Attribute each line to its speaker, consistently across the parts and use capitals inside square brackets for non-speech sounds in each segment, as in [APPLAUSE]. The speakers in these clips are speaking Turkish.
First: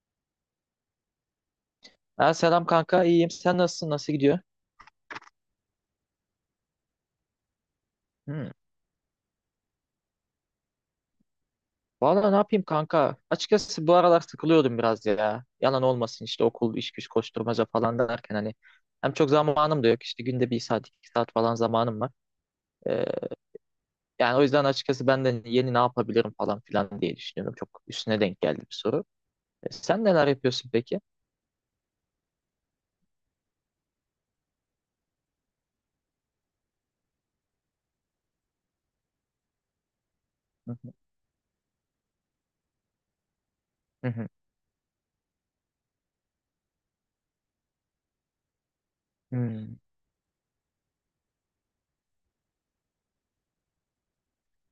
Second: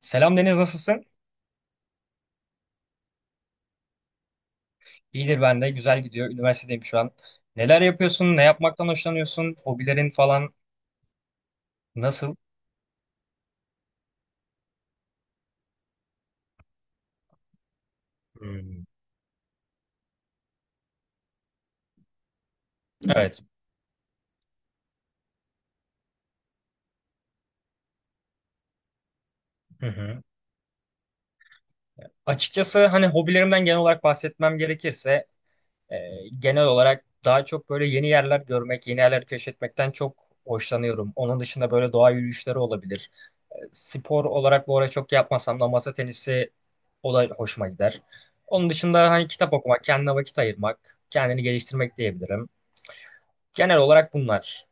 Speaker 1: Selam Deniz nasılsın?
Speaker 2: Ha, selam kanka, iyiyim, sen nasılsın, nasıl gidiyor?
Speaker 1: İyidir ben de güzel gidiyor. Üniversitedeyim şu an. Neler yapıyorsun? Ne
Speaker 2: Hmm.
Speaker 1: yapmaktan hoşlanıyorsun? Hobilerin falan
Speaker 2: Valla
Speaker 1: nasıl?
Speaker 2: ne yapayım kanka, açıkçası bu aralar sıkılıyordum biraz ya, yalan olmasın işte okul iş güç koşturmaca falan derken hani
Speaker 1: Hmm.
Speaker 2: hem çok zamanım da yok, işte günde 1 saat 2 saat falan zamanım var. Ee,
Speaker 1: Evet.
Speaker 2: Yani o yüzden açıkçası ben de yeni ne yapabilirim falan filan diye düşünüyorum, çok üstüne denk geldi bir soru. E,
Speaker 1: Hı
Speaker 2: sen
Speaker 1: hı.
Speaker 2: neler yapıyorsun peki?
Speaker 1: Açıkçası hani hobilerimden genel olarak bahsetmem gerekirse e, genel olarak daha çok böyle yeni yerler görmek, yeni yerler keşfetmekten çok
Speaker 2: Hı hı.
Speaker 1: hoşlanıyorum. Onun dışında böyle doğa yürüyüşleri olabilir.
Speaker 2: Hı
Speaker 1: Spor
Speaker 2: hı.
Speaker 1: olarak bu ara çok yapmasam da masa tenisi o da hoşuma gider. Onun dışında hani kitap
Speaker 2: Hmm.
Speaker 1: okumak, kendine vakit ayırmak, kendini geliştirmek diyebilirim. Genel olarak bunlar.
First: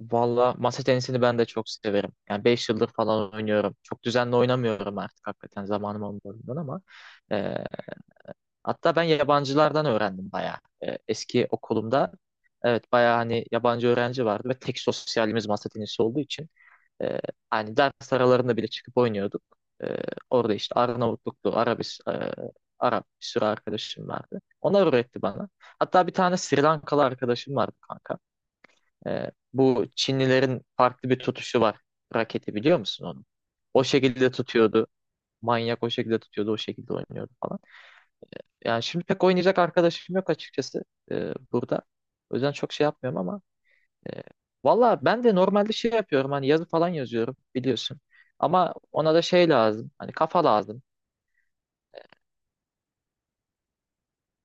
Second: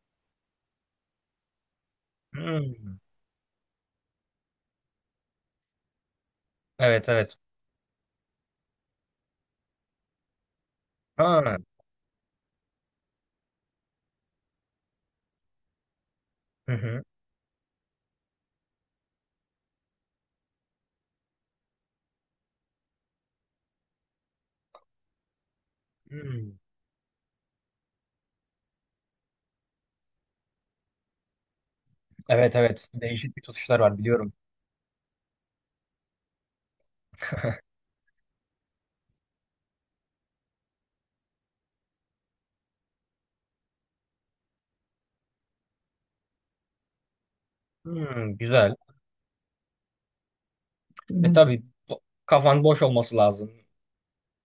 Speaker 2: Valla, masa tenisini ben de çok severim. Yani 5 yıldır
Speaker 1: Hmm.
Speaker 2: falan oynuyorum. Çok düzenli oynamıyorum artık, hakikaten zamanım olmadığından ama.
Speaker 1: Evet evet.
Speaker 2: ee, Hatta ben yabancılardan öğrendim bayağı. Eski
Speaker 1: Ha.
Speaker 2: okulumda evet bayağı, hani yabancı öğrenci vardı ve tek sosyalimiz masa tenisi olduğu için
Speaker 1: Hı hı.
Speaker 2: e, hani ders aralarında bile çıkıp oynuyorduk. E, Orada işte Arnavutluklu, Arap, bir sürü arkadaşım vardı. Onlar öğretti bana. Hatta bir tane
Speaker 1: Hmm.
Speaker 2: Sri Lankalı arkadaşım vardı kanka. Bu Çinlilerin farklı bir tutuşu var. Raketi,
Speaker 1: Evet
Speaker 2: biliyor
Speaker 1: evet.
Speaker 2: musun onu?
Speaker 1: Değişik bir tutuşlar
Speaker 2: O
Speaker 1: var
Speaker 2: şekilde
Speaker 1: biliyorum.
Speaker 2: tutuyordu. Manyak, o şekilde tutuyordu, o şekilde oynuyordu falan. Yani şimdi pek oynayacak arkadaşım yok açıkçası burada. O yüzden çok şey yapmıyorum ama e, valla ben de normalde şey yapıyorum, hani yazı falan yazıyorum biliyorsun.
Speaker 1: Hmm,
Speaker 2: Ama
Speaker 1: güzel.
Speaker 2: ona da şey lazım, hani kafa lazım.
Speaker 1: Hmm. Tabii, bo- kafan boş olması lazım.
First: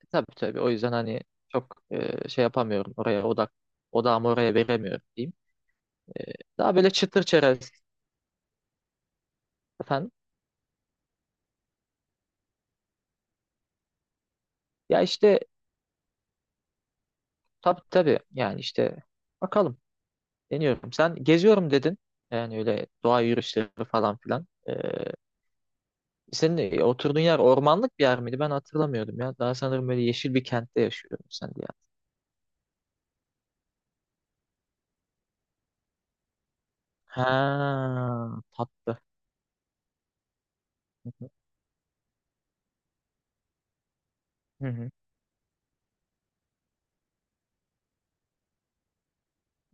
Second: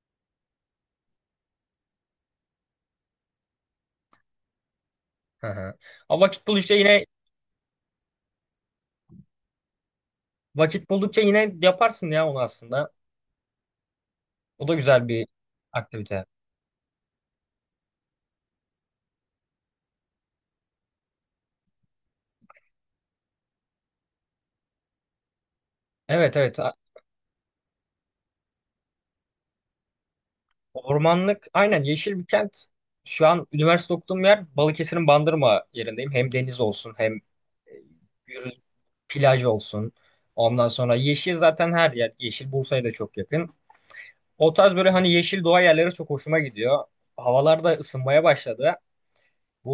Speaker 2: Tabii tabii, o yüzden hani çok şey yapamıyorum, oraya odağımı oraya veremiyorum diyeyim.
Speaker 1: Hı hı.
Speaker 2: E,
Speaker 1: Ama
Speaker 2: Daha böyle çıtır çerez efendim.
Speaker 1: vakit buldukça yine yaparsın ya onu aslında. O da
Speaker 2: Ya
Speaker 1: güzel bir
Speaker 2: işte
Speaker 1: aktivite.
Speaker 2: tabii tabii, yani işte bakalım, deniyorum. Sen geziyorum dedin, yani öyle doğa yürüyüşleri falan filan.
Speaker 1: Evet
Speaker 2: Senin
Speaker 1: evet.
Speaker 2: de oturduğun yer ormanlık bir yer miydi? Ben hatırlamıyordum ya. Daha sanırım böyle yeşil bir kentte yaşıyordun
Speaker 1: Ormanlık
Speaker 2: sen diye.
Speaker 1: aynen yeşil bir kent. Şu an üniversite okuduğum yer Balıkesir'in Bandırma yerindeyim. Hem deniz olsun hem
Speaker 2: Ha,
Speaker 1: yürü-
Speaker 2: tatlı.
Speaker 1: plaj olsun. Ondan sonra yeşil zaten her yer. Yeşil Bursa'ya da çok yakın. O
Speaker 2: Hı
Speaker 1: tarz böyle
Speaker 2: hı,
Speaker 1: hani yeşil doğa yerleri çok hoşuma gidiyor. Havalar da ısınmaya başladı.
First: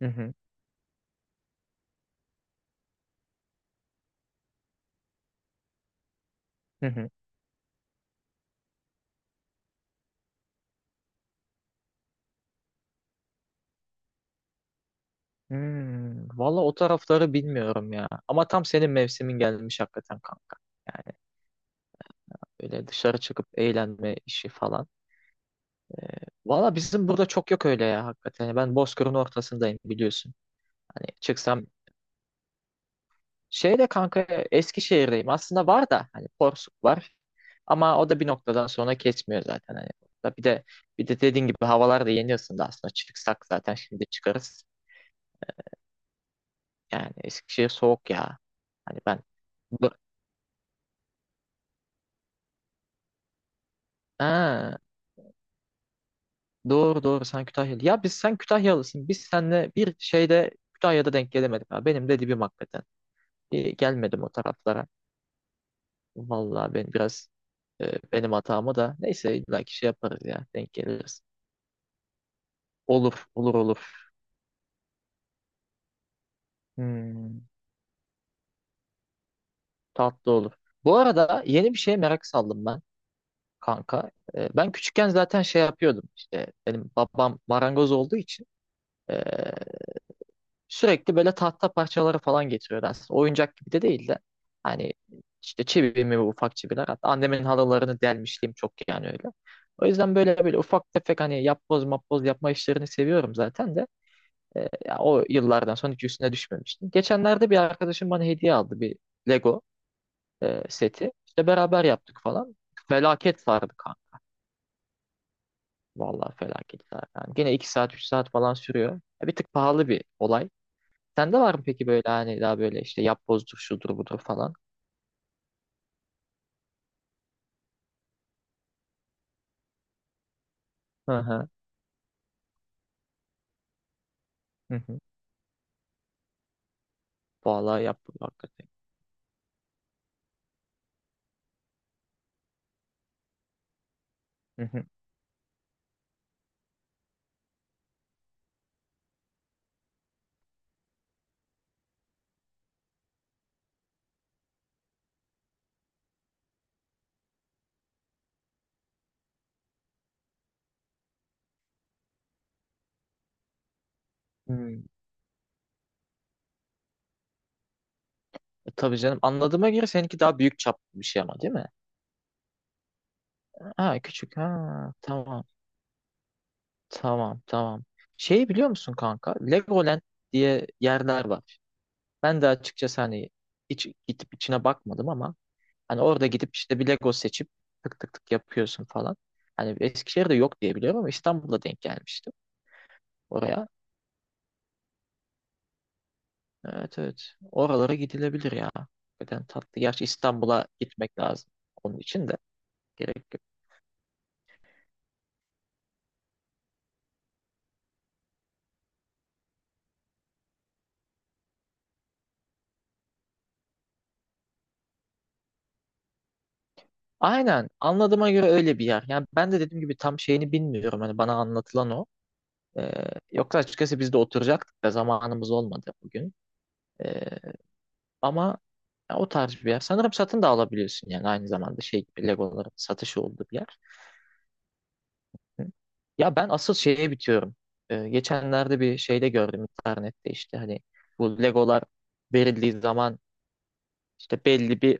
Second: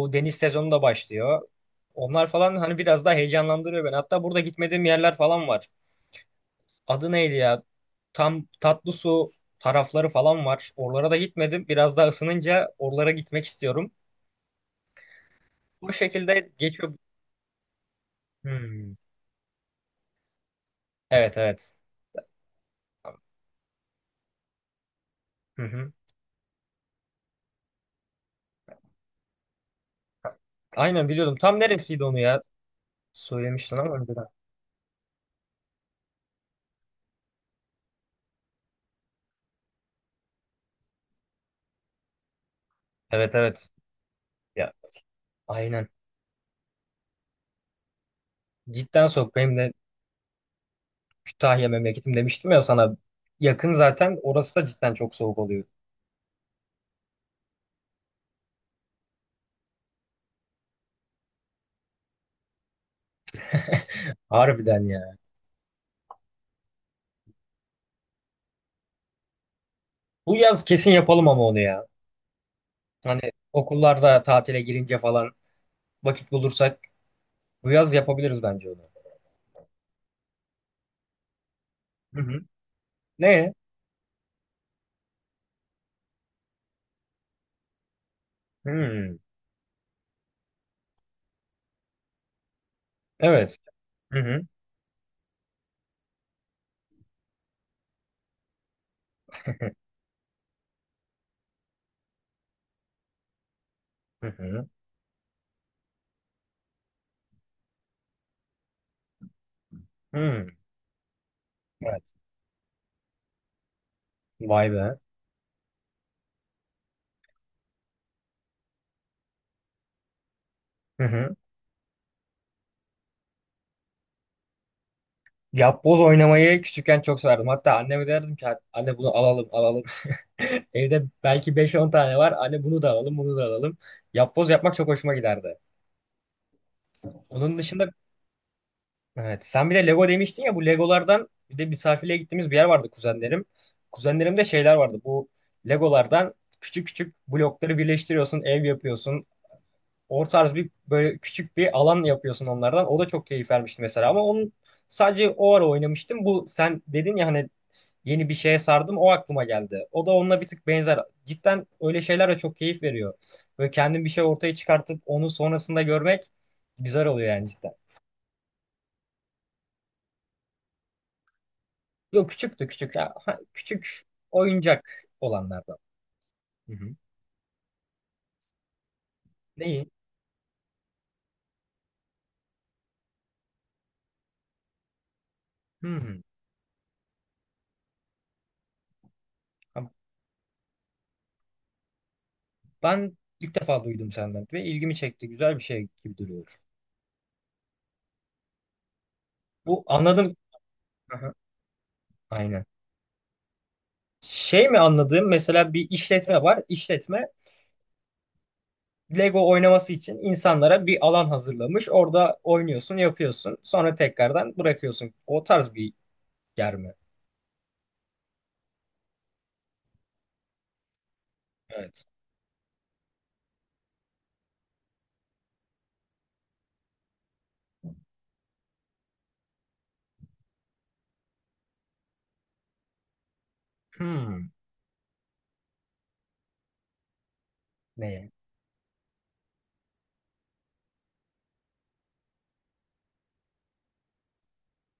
Speaker 2: hı
Speaker 1: deniz
Speaker 2: hı,
Speaker 1: sezonu da başlıyor. Onlar falan hani biraz daha heyecanlandırıyor beni. Hatta burada gitmediğim yerler falan var.
Speaker 2: hı hı.
Speaker 1: Adı neydi ya? Tam tatlı su tarafları falan var. Oralara da gitmedim. Biraz daha ısınınca oralara gitmek istiyorum. Bu
Speaker 2: Hmm,
Speaker 1: şekilde
Speaker 2: valla o
Speaker 1: geçiyor.
Speaker 2: tarafları bilmiyorum ya. Ama tam senin
Speaker 1: Hmm.
Speaker 2: mevsimin gelmiş hakikaten kanka. Yani
Speaker 1: Evet evet.
Speaker 2: böyle dışarı çıkıp eğlenme işi falan.
Speaker 1: Hı hı.
Speaker 2: Ee, Valla bizim burada çok yok öyle ya hakikaten. Yani ben Bozkır'ın ortasındayım biliyorsun. Hani
Speaker 1: Aynen biliyordum. Tam
Speaker 2: çıksam.
Speaker 1: neresiydi onu ya? Söylemiştin
Speaker 2: Şeyde
Speaker 1: ama önceden.
Speaker 2: kanka, Eskişehir'deyim. Aslında var da hani Porsuk var. Ama o da bir noktadan sonra kesmiyor zaten. Hani da bir de dediğin gibi havalar da yeni ısındı aslında.
Speaker 1: Evet
Speaker 2: Çıksak
Speaker 1: evet.
Speaker 2: zaten şimdi çıkarız.
Speaker 1: Ya aynen.
Speaker 2: Yani Eskişehir soğuk ya. Hani
Speaker 1: Cidden
Speaker 2: ben
Speaker 1: soğuk. Benim de
Speaker 2: bu-
Speaker 1: Kütahya memleketim demiştim ya sana. Yakın zaten. Orası da
Speaker 2: ha,
Speaker 1: cidden çok soğuk oluyor.
Speaker 2: doğru doğru, sen Kütahyalı. Ya biz, sen Kütahyalısın. Biz seninle bir şeyde Kütahya'da denk gelemedik. Ha. Benim de dibim hakikaten. Bir gelmedim o taraflara.
Speaker 1: Harbiden ya.
Speaker 2: Vallahi ben biraz benim hatamı da, neyse illaki şey yaparız
Speaker 1: Bu
Speaker 2: ya.
Speaker 1: yaz
Speaker 2: Denk
Speaker 1: kesin
Speaker 2: geliriz.
Speaker 1: yapalım ama onu ya.
Speaker 2: Olur,
Speaker 1: Hani
Speaker 2: olur, olur.
Speaker 1: okullarda tatile girince falan vakit bulursak
Speaker 2: Hmm.
Speaker 1: bu yaz yapabiliriz bence onu.
Speaker 2: Tatlı olur. Bu arada yeni bir şeye
Speaker 1: Hı
Speaker 2: merak
Speaker 1: hı.
Speaker 2: saldım ben
Speaker 1: Ne?
Speaker 2: kanka. Ben küçükken zaten şey yapıyordum. İşte benim babam marangoz olduğu için ee,
Speaker 1: Hmm.
Speaker 2: sürekli böyle tahta parçaları falan getiriyordu aslında. Oyuncak
Speaker 1: Evet.
Speaker 2: gibi de değil de.
Speaker 1: Hı hı.
Speaker 2: Hani işte çivi mi, ufak çiviler. Hatta annemin halılarını delmişliğim çok yani öyle. O yüzden böyle böyle ufak tefek, hani yapboz mapboz yapma işlerini seviyorum zaten de.
Speaker 1: Hı hı.
Speaker 2: Ya o yıllardan sonra hiç üstüne düşmemiştim. Geçenlerde bir arkadaşım bana hediye aldı bir Lego
Speaker 1: Hmm.
Speaker 2: seti. İşte beraber
Speaker 1: Evet.
Speaker 2: yaptık falan. Felaket sardı kanka.
Speaker 1: Vay be.
Speaker 2: Vallahi felaket sardı. Yani gene 2 saat 3 saat falan sürüyor. Ya, bir tık pahalı bir olay.
Speaker 1: Hı hı.
Speaker 2: Sende var mı peki, böyle hani daha böyle işte yapbozdur şudur budur falan?
Speaker 1: Yapboz oynamayı küçükken çok severdim. Hatta anneme derdim ki anne bunu alalım alalım. [LAUGHS] Evde
Speaker 2: Hı hı.
Speaker 1: belki beş on tane var. Anne bunu da alalım bunu da alalım. Yapboz
Speaker 2: Hı
Speaker 1: yapmak çok
Speaker 2: hı.
Speaker 1: hoşuma giderdi. Onun
Speaker 2: Vallahi
Speaker 1: dışında
Speaker 2: yapboz hakikaten.
Speaker 1: evet sen bir de Lego demiştin ya bu Legolardan bir de misafirliğe gittiğimiz bir yer vardı kuzenlerim. Kuzenlerimde
Speaker 2: Hı
Speaker 1: şeyler
Speaker 2: hı.
Speaker 1: vardı. Bu Legolardan küçük küçük blokları birleştiriyorsun, ev yapıyorsun. O tarz bir böyle küçük bir alan yapıyorsun onlardan. O da çok keyif vermişti mesela ama onun sadece o ara oynamıştım. Bu sen dedin ya hani yeni bir şeye sardım o aklıma geldi. O da onunla bir tık benzer. Cidden öyle şeyler de çok keyif veriyor. Böyle kendin bir şey ortaya
Speaker 2: Hmm.
Speaker 1: çıkartıp onu sonrasında görmek güzel oluyor yani cidden.
Speaker 2: Tabii canım, anladığıma göre seninki daha büyük çaplı bir şey ama, değil mi?
Speaker 1: Yok küçüktü küçük ya. Ha,
Speaker 2: Ha
Speaker 1: küçük
Speaker 2: küçük, ha,
Speaker 1: oyuncak
Speaker 2: tamam,
Speaker 1: olanlardan. Hı hı.
Speaker 2: tamam, tamam. Şeyi biliyor musun kanka?
Speaker 1: Neyi?
Speaker 2: Legoland diye yerler var. Ben de açıkçası hani hiç gidip içine bakmadım ama
Speaker 1: Hı
Speaker 2: hani
Speaker 1: hı.
Speaker 2: orada gidip işte bir Lego seçip tık tık tık yapıyorsun falan. Hani
Speaker 1: Ha,
Speaker 2: Eskişehir'de yok diye biliyorum ama İstanbul'da denk gelmiştim
Speaker 1: ben ilk
Speaker 2: oraya.
Speaker 1: defa duydum senden ve ilgimi çekti. Güzel bir şey gibi duruyor.
Speaker 2: Evet, evet. Oralara gidilebilir ya. Neden, tatlı.
Speaker 1: Bu
Speaker 2: Gerçi
Speaker 1: anladım.
Speaker 2: İstanbul'a gitmek
Speaker 1: Aha.
Speaker 2: lazım. Onun için de
Speaker 1: Aynen.
Speaker 2: gerek yok.
Speaker 1: Şey mi anladığım mesela bir işletme var. İşletme Lego oynaması için insanlara bir alan hazırlamış. Orada oynuyorsun, yapıyorsun. Sonra tekrardan bırakıyorsun. O tarz bir yer mi?
Speaker 2: Aynen. Anladığıma göre öyle bir yer. Yani ben de dediğim gibi tam şeyini bilmiyorum. Hani bana anlatılan
Speaker 1: Evet.
Speaker 2: o. Ee, Yoksa açıkçası biz de oturacaktık da zamanımız olmadı bugün. Ee, Ama ya, o tarz bir yer. Sanırım satın da alabiliyorsun, yani aynı zamanda şey gibi Legoların satışı olduğu bir yer.
Speaker 1: Hmm.
Speaker 2: Ya ben asıl şeye bitiyorum.
Speaker 1: Ne?
Speaker 2: Geçenlerde bir şeyde gördüm internette, işte hani bu Legolar verildiği zaman işte belli bir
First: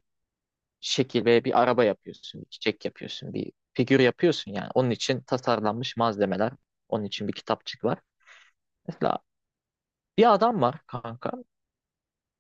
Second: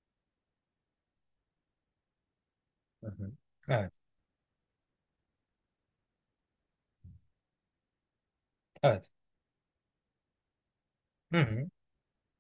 Speaker 2: şekil ve bir araba yapıyorsun, bir çiçek
Speaker 1: Hı hı.
Speaker 2: yapıyorsun, bir
Speaker 1: Evet.
Speaker 2: figür yapıyorsun yani. Onun için tasarlanmış malzemeler, onun için bir kitapçık var.
Speaker 1: Evet.
Speaker 2: Mesela bir adam var kanka.
Speaker 1: Hı hı.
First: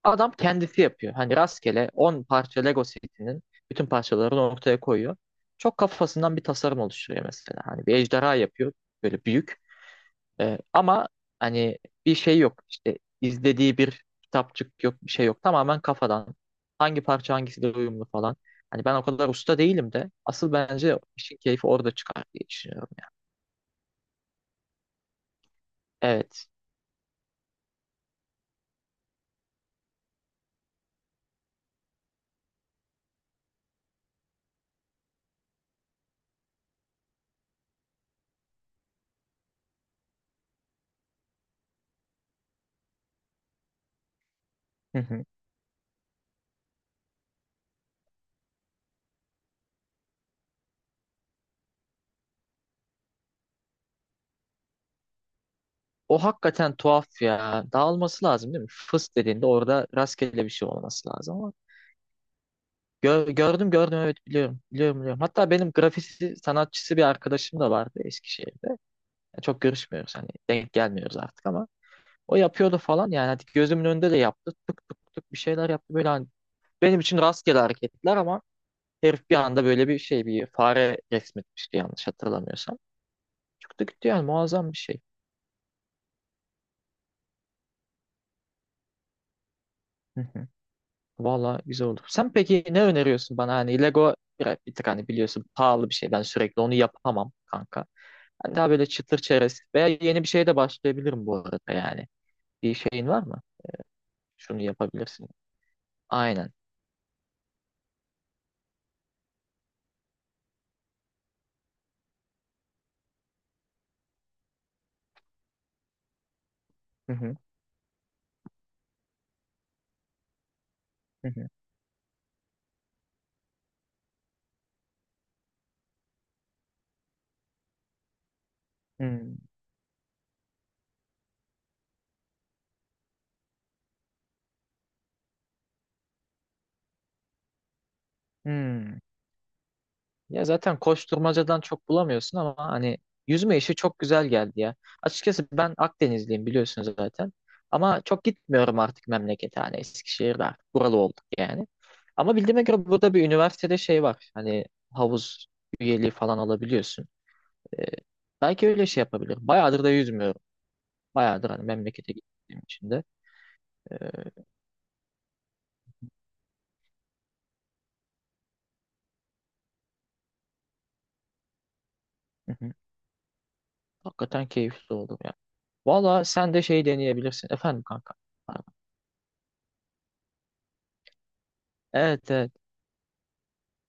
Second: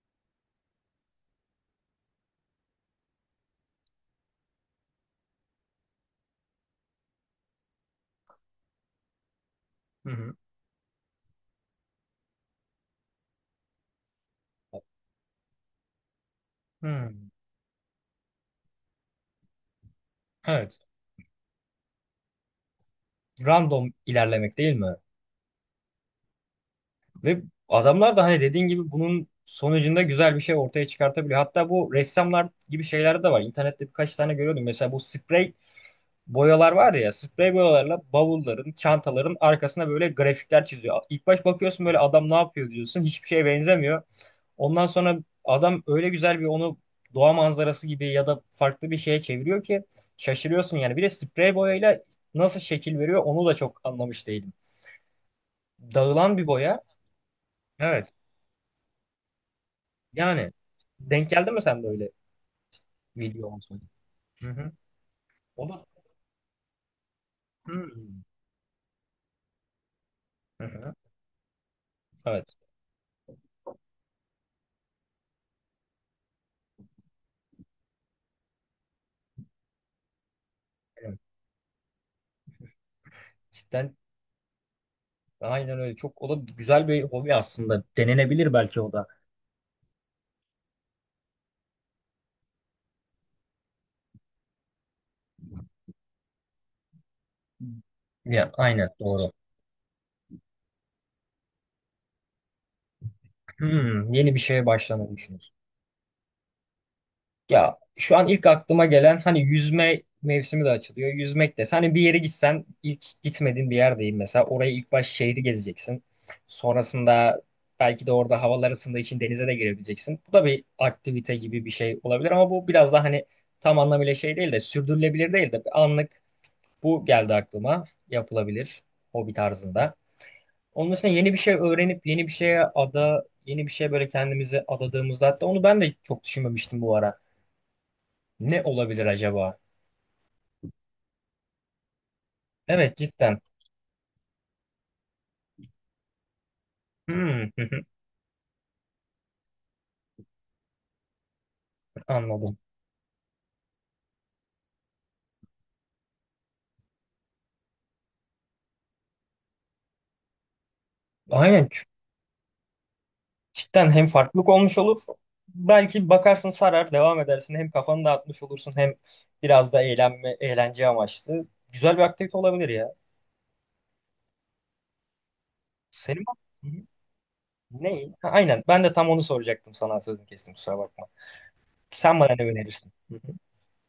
Speaker 2: Adam kendisi yapıyor. Hani rastgele 10 parça Lego setinin bütün parçalarını ortaya koyuyor. Çok kafasından bir tasarım oluşturuyor mesela. Hani bir ejderha yapıyor, böyle büyük.
Speaker 1: Hı hı.
Speaker 2: Ama hani bir şey yok, işte izlediği bir kitapçık yok, bir şey yok, tamamen kafadan hangi
Speaker 1: Hmm.
Speaker 2: parça hangisiyle uyumlu falan. Hani ben o kadar usta değilim de, asıl
Speaker 1: Evet.
Speaker 2: bence işin keyfi orada çıkar diye düşünüyorum yani.
Speaker 1: Random ilerlemek değil mi?
Speaker 2: Evet.
Speaker 1: Ve adamlar da hani dediğin gibi bunun sonucunda güzel bir şey ortaya çıkartabiliyor. Hatta bu ressamlar gibi şeyler de var. İnternette birkaç tane görüyordum. Mesela bu sprey boyalar var ya sprey boyalarla bavulların, çantaların arkasına böyle grafikler çiziyor. İlk baş bakıyorsun böyle adam ne yapıyor diyorsun. Hiçbir şeye benzemiyor. Ondan
Speaker 2: Hı
Speaker 1: sonra
Speaker 2: hı.
Speaker 1: adam öyle güzel bir onu doğa manzarası gibi ya da farklı bir şeye çeviriyor ki şaşırıyorsun yani. Bir de sprey boyayla nasıl şekil veriyor onu da çok anlamış değilim.
Speaker 2: O
Speaker 1: Dağılan bir
Speaker 2: hakikaten
Speaker 1: boya.
Speaker 2: tuhaf ya.
Speaker 1: Evet.
Speaker 2: Dağılması lazım değil mi? Fıs dediğinde orada rastgele
Speaker 1: Yani
Speaker 2: bir şey olması
Speaker 1: denk
Speaker 2: lazım
Speaker 1: geldi
Speaker 2: ama
Speaker 1: mi sen de öyle video
Speaker 2: gördüm,
Speaker 1: olsun?
Speaker 2: gördüm, evet,
Speaker 1: Hı
Speaker 2: biliyorum,
Speaker 1: hı.
Speaker 2: biliyorum, biliyorum. Hatta
Speaker 1: O
Speaker 2: benim
Speaker 1: da-
Speaker 2: grafisi sanatçısı bir arkadaşım da vardı
Speaker 1: Hmm.
Speaker 2: Eskişehir'de. Çok görüşmüyoruz, hani
Speaker 1: Hı
Speaker 2: denk
Speaker 1: hı. Hı.
Speaker 2: gelmiyoruz artık ama o
Speaker 1: Evet.
Speaker 2: yapıyordu falan yani, hani gözümün önünde de yaptı. Tık tık tık bir şeyler yaptı böyle, hani benim için rastgele hareketler ama herif bir anda böyle bir şey, bir fare
Speaker 1: Evet.
Speaker 2: resmetmişti yanlış hatırlamıyorsam. Çıktı
Speaker 1: Cidden
Speaker 2: gitti yani, muazzam bir şey.
Speaker 1: aynen öyle. Çok o da güzel bir hobi aslında. Denenebilir belki o da.
Speaker 2: Hı hı. Vallahi güzel oldu. Sen peki ne öneriyorsun bana, hani Lego bir tık, hani biliyorsun pahalı bir şey, ben sürekli onu yapamam kanka.
Speaker 1: Ya,
Speaker 2: Ben daha böyle
Speaker 1: aynen
Speaker 2: çıtır
Speaker 1: doğru.
Speaker 2: çerez veya yeni bir şeye de başlayabilirim bu arada yani. Bir şeyin var mı?
Speaker 1: Hmm, yeni bir
Speaker 2: Şunu
Speaker 1: şeye başlamayı
Speaker 2: yapabilirsin.
Speaker 1: düşünüyorsun.
Speaker 2: Aynen.
Speaker 1: Ya şu an ilk aklıma gelen hani yüzme mevsimi de açılıyor. Yüzmek de. Hani bir yere gitsen ilk gitmediğin bir yerdeyim mesela. Orayı ilk baş şehri gezeceksin.
Speaker 2: Hı hı.
Speaker 1: Sonrasında belki de orada havalar ısındığı için denize de girebileceksin. Bu da bir
Speaker 2: Hı
Speaker 1: aktivite
Speaker 2: hı.
Speaker 1: gibi bir şey olabilir ama bu biraz daha hani tam anlamıyla şey değil de sürdürülebilir değil de bir anlık bu geldi aklıma. Yapılabilir. Hobi
Speaker 2: Hı.
Speaker 1: tarzında. Onun dışında yeni bir şey öğrenip yeni bir şeye ada, yeni bir şeye böyle kendimizi adadığımızda hatta onu ben de çok düşünmemiştim bu ara. Ne
Speaker 2: Hı.
Speaker 1: olabilir acaba?
Speaker 2: Ya zaten koşturmacadan çok bulamıyorsun ama
Speaker 1: Evet
Speaker 2: hani
Speaker 1: cidden.
Speaker 2: yüzme işi çok güzel geldi ya. Açıkçası ben Akdenizliyim biliyorsun zaten.
Speaker 1: Hmm,
Speaker 2: Ama çok gitmiyorum artık memlekete, hani Eskişehir'de artık buralı olduk yani.
Speaker 1: [LAUGHS]
Speaker 2: Ama
Speaker 1: anladım.
Speaker 2: bildiğime göre burada bir üniversitede şey var. Hani havuz üyeliği falan alabiliyorsun. Ee, Belki öyle şey yapabilir. Bayağıdır da yüzmüyorum. Bayağıdır hani
Speaker 1: Aynen.
Speaker 2: memlekete gittiğim için de.
Speaker 1: Cidden hem
Speaker 2: Ee,
Speaker 1: farklılık olmuş olur. Belki bakarsın sarar, devam edersin. Hem kafanı dağıtmış olursun hem biraz da eğlenme, eğlence amaçlı. Güzel bir aktivite
Speaker 2: hı
Speaker 1: olabilir
Speaker 2: hı.
Speaker 1: ya.
Speaker 2: Hakikaten keyifli oldu ya. Valla
Speaker 1: Senin
Speaker 2: sen de
Speaker 1: Hı
Speaker 2: şey deneyebilirsin. Efendim
Speaker 1: ne?
Speaker 2: kanka.
Speaker 1: Ha, aynen.
Speaker 2: Pardon.
Speaker 1: Ben de tam onu soracaktım sana sözünü kestim kusura bakma. Sen
Speaker 2: Evet,
Speaker 1: bana ne
Speaker 2: evet.
Speaker 1: önerirsin? Hı hı.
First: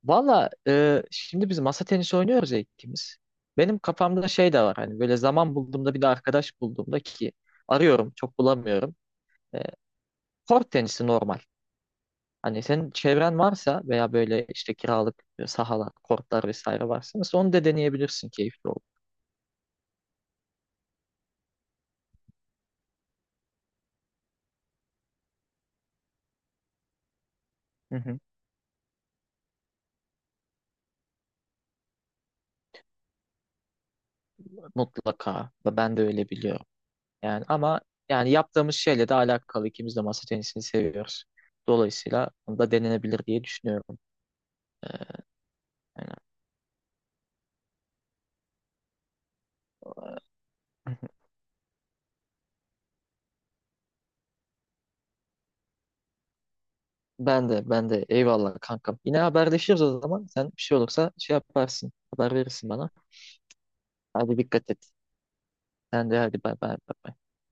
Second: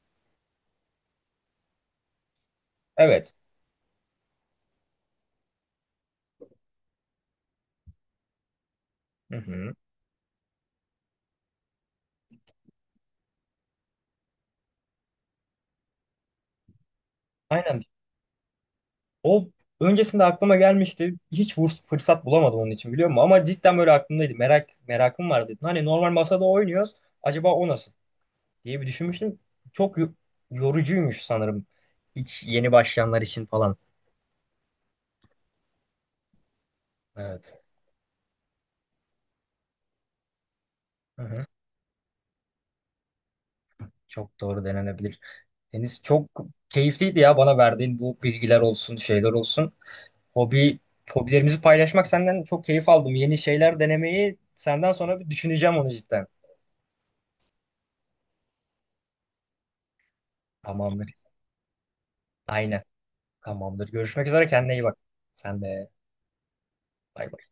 Speaker 2: Valla, şimdi biz masa tenisi oynuyoruz ya ikimiz.
Speaker 1: Evet.
Speaker 2: Benim kafamda şey de var, hani böyle zaman bulduğumda, bir de arkadaş bulduğumda ki arıyorum çok bulamıyorum.
Speaker 1: Hı
Speaker 2: E,
Speaker 1: hı.
Speaker 2: Kort tenisi normal. Hani senin çevren varsa veya böyle işte kiralık sahalar, kortlar vesaire varsa mesela, onu da
Speaker 1: Aynen.
Speaker 2: deneyebilirsin, keyifli olur.
Speaker 1: O öncesinde aklıma gelmişti. Hiç fırsat bulamadım onun için biliyor musun? Ama cidden böyle aklımdaydı. Merakım vardı. Hani normal masada oynuyoruz. Acaba o nasıl
Speaker 2: Hı hı.
Speaker 1: diye bir düşünmüştüm. Çok yorucuymuş sanırım. Hiç yeni başlayanlar için falan.
Speaker 2: Mutlaka. Ve ben de öyle biliyorum. Yani
Speaker 1: Evet.
Speaker 2: ama yani yaptığımız şeyle de alakalı ikimiz de masa tenisini
Speaker 1: Hı
Speaker 2: seviyoruz.
Speaker 1: hı.
Speaker 2: Dolayısıyla bunu da denenebilir diye düşünüyorum.
Speaker 1: Çok doğru
Speaker 2: E,
Speaker 1: denenebilir. Deniz çok keyifliydi ya bana verdiğin bu bilgiler olsun, şeyler olsun. Hobi,
Speaker 2: Yani,
Speaker 1: hobilerimizi paylaşmak senden çok keyif aldım. Yeni şeyler denemeyi senden sonra bir düşüneceğim onu cidden.
Speaker 2: ben de eyvallah kankam. Yine haberleşiriz o zaman. Sen bir şey olursa
Speaker 1: Tamamdır.
Speaker 2: şey yaparsın. Haber verirsin
Speaker 1: Aynen.
Speaker 2: bana.
Speaker 1: Tamamdır. Görüşmek
Speaker 2: Hadi
Speaker 1: üzere.
Speaker 2: dikkat
Speaker 1: Kendine
Speaker 2: et.
Speaker 1: iyi bak. Sen de.
Speaker 2: Sen de hadi, bay bay. Bay bay.
Speaker 1: Bay bay.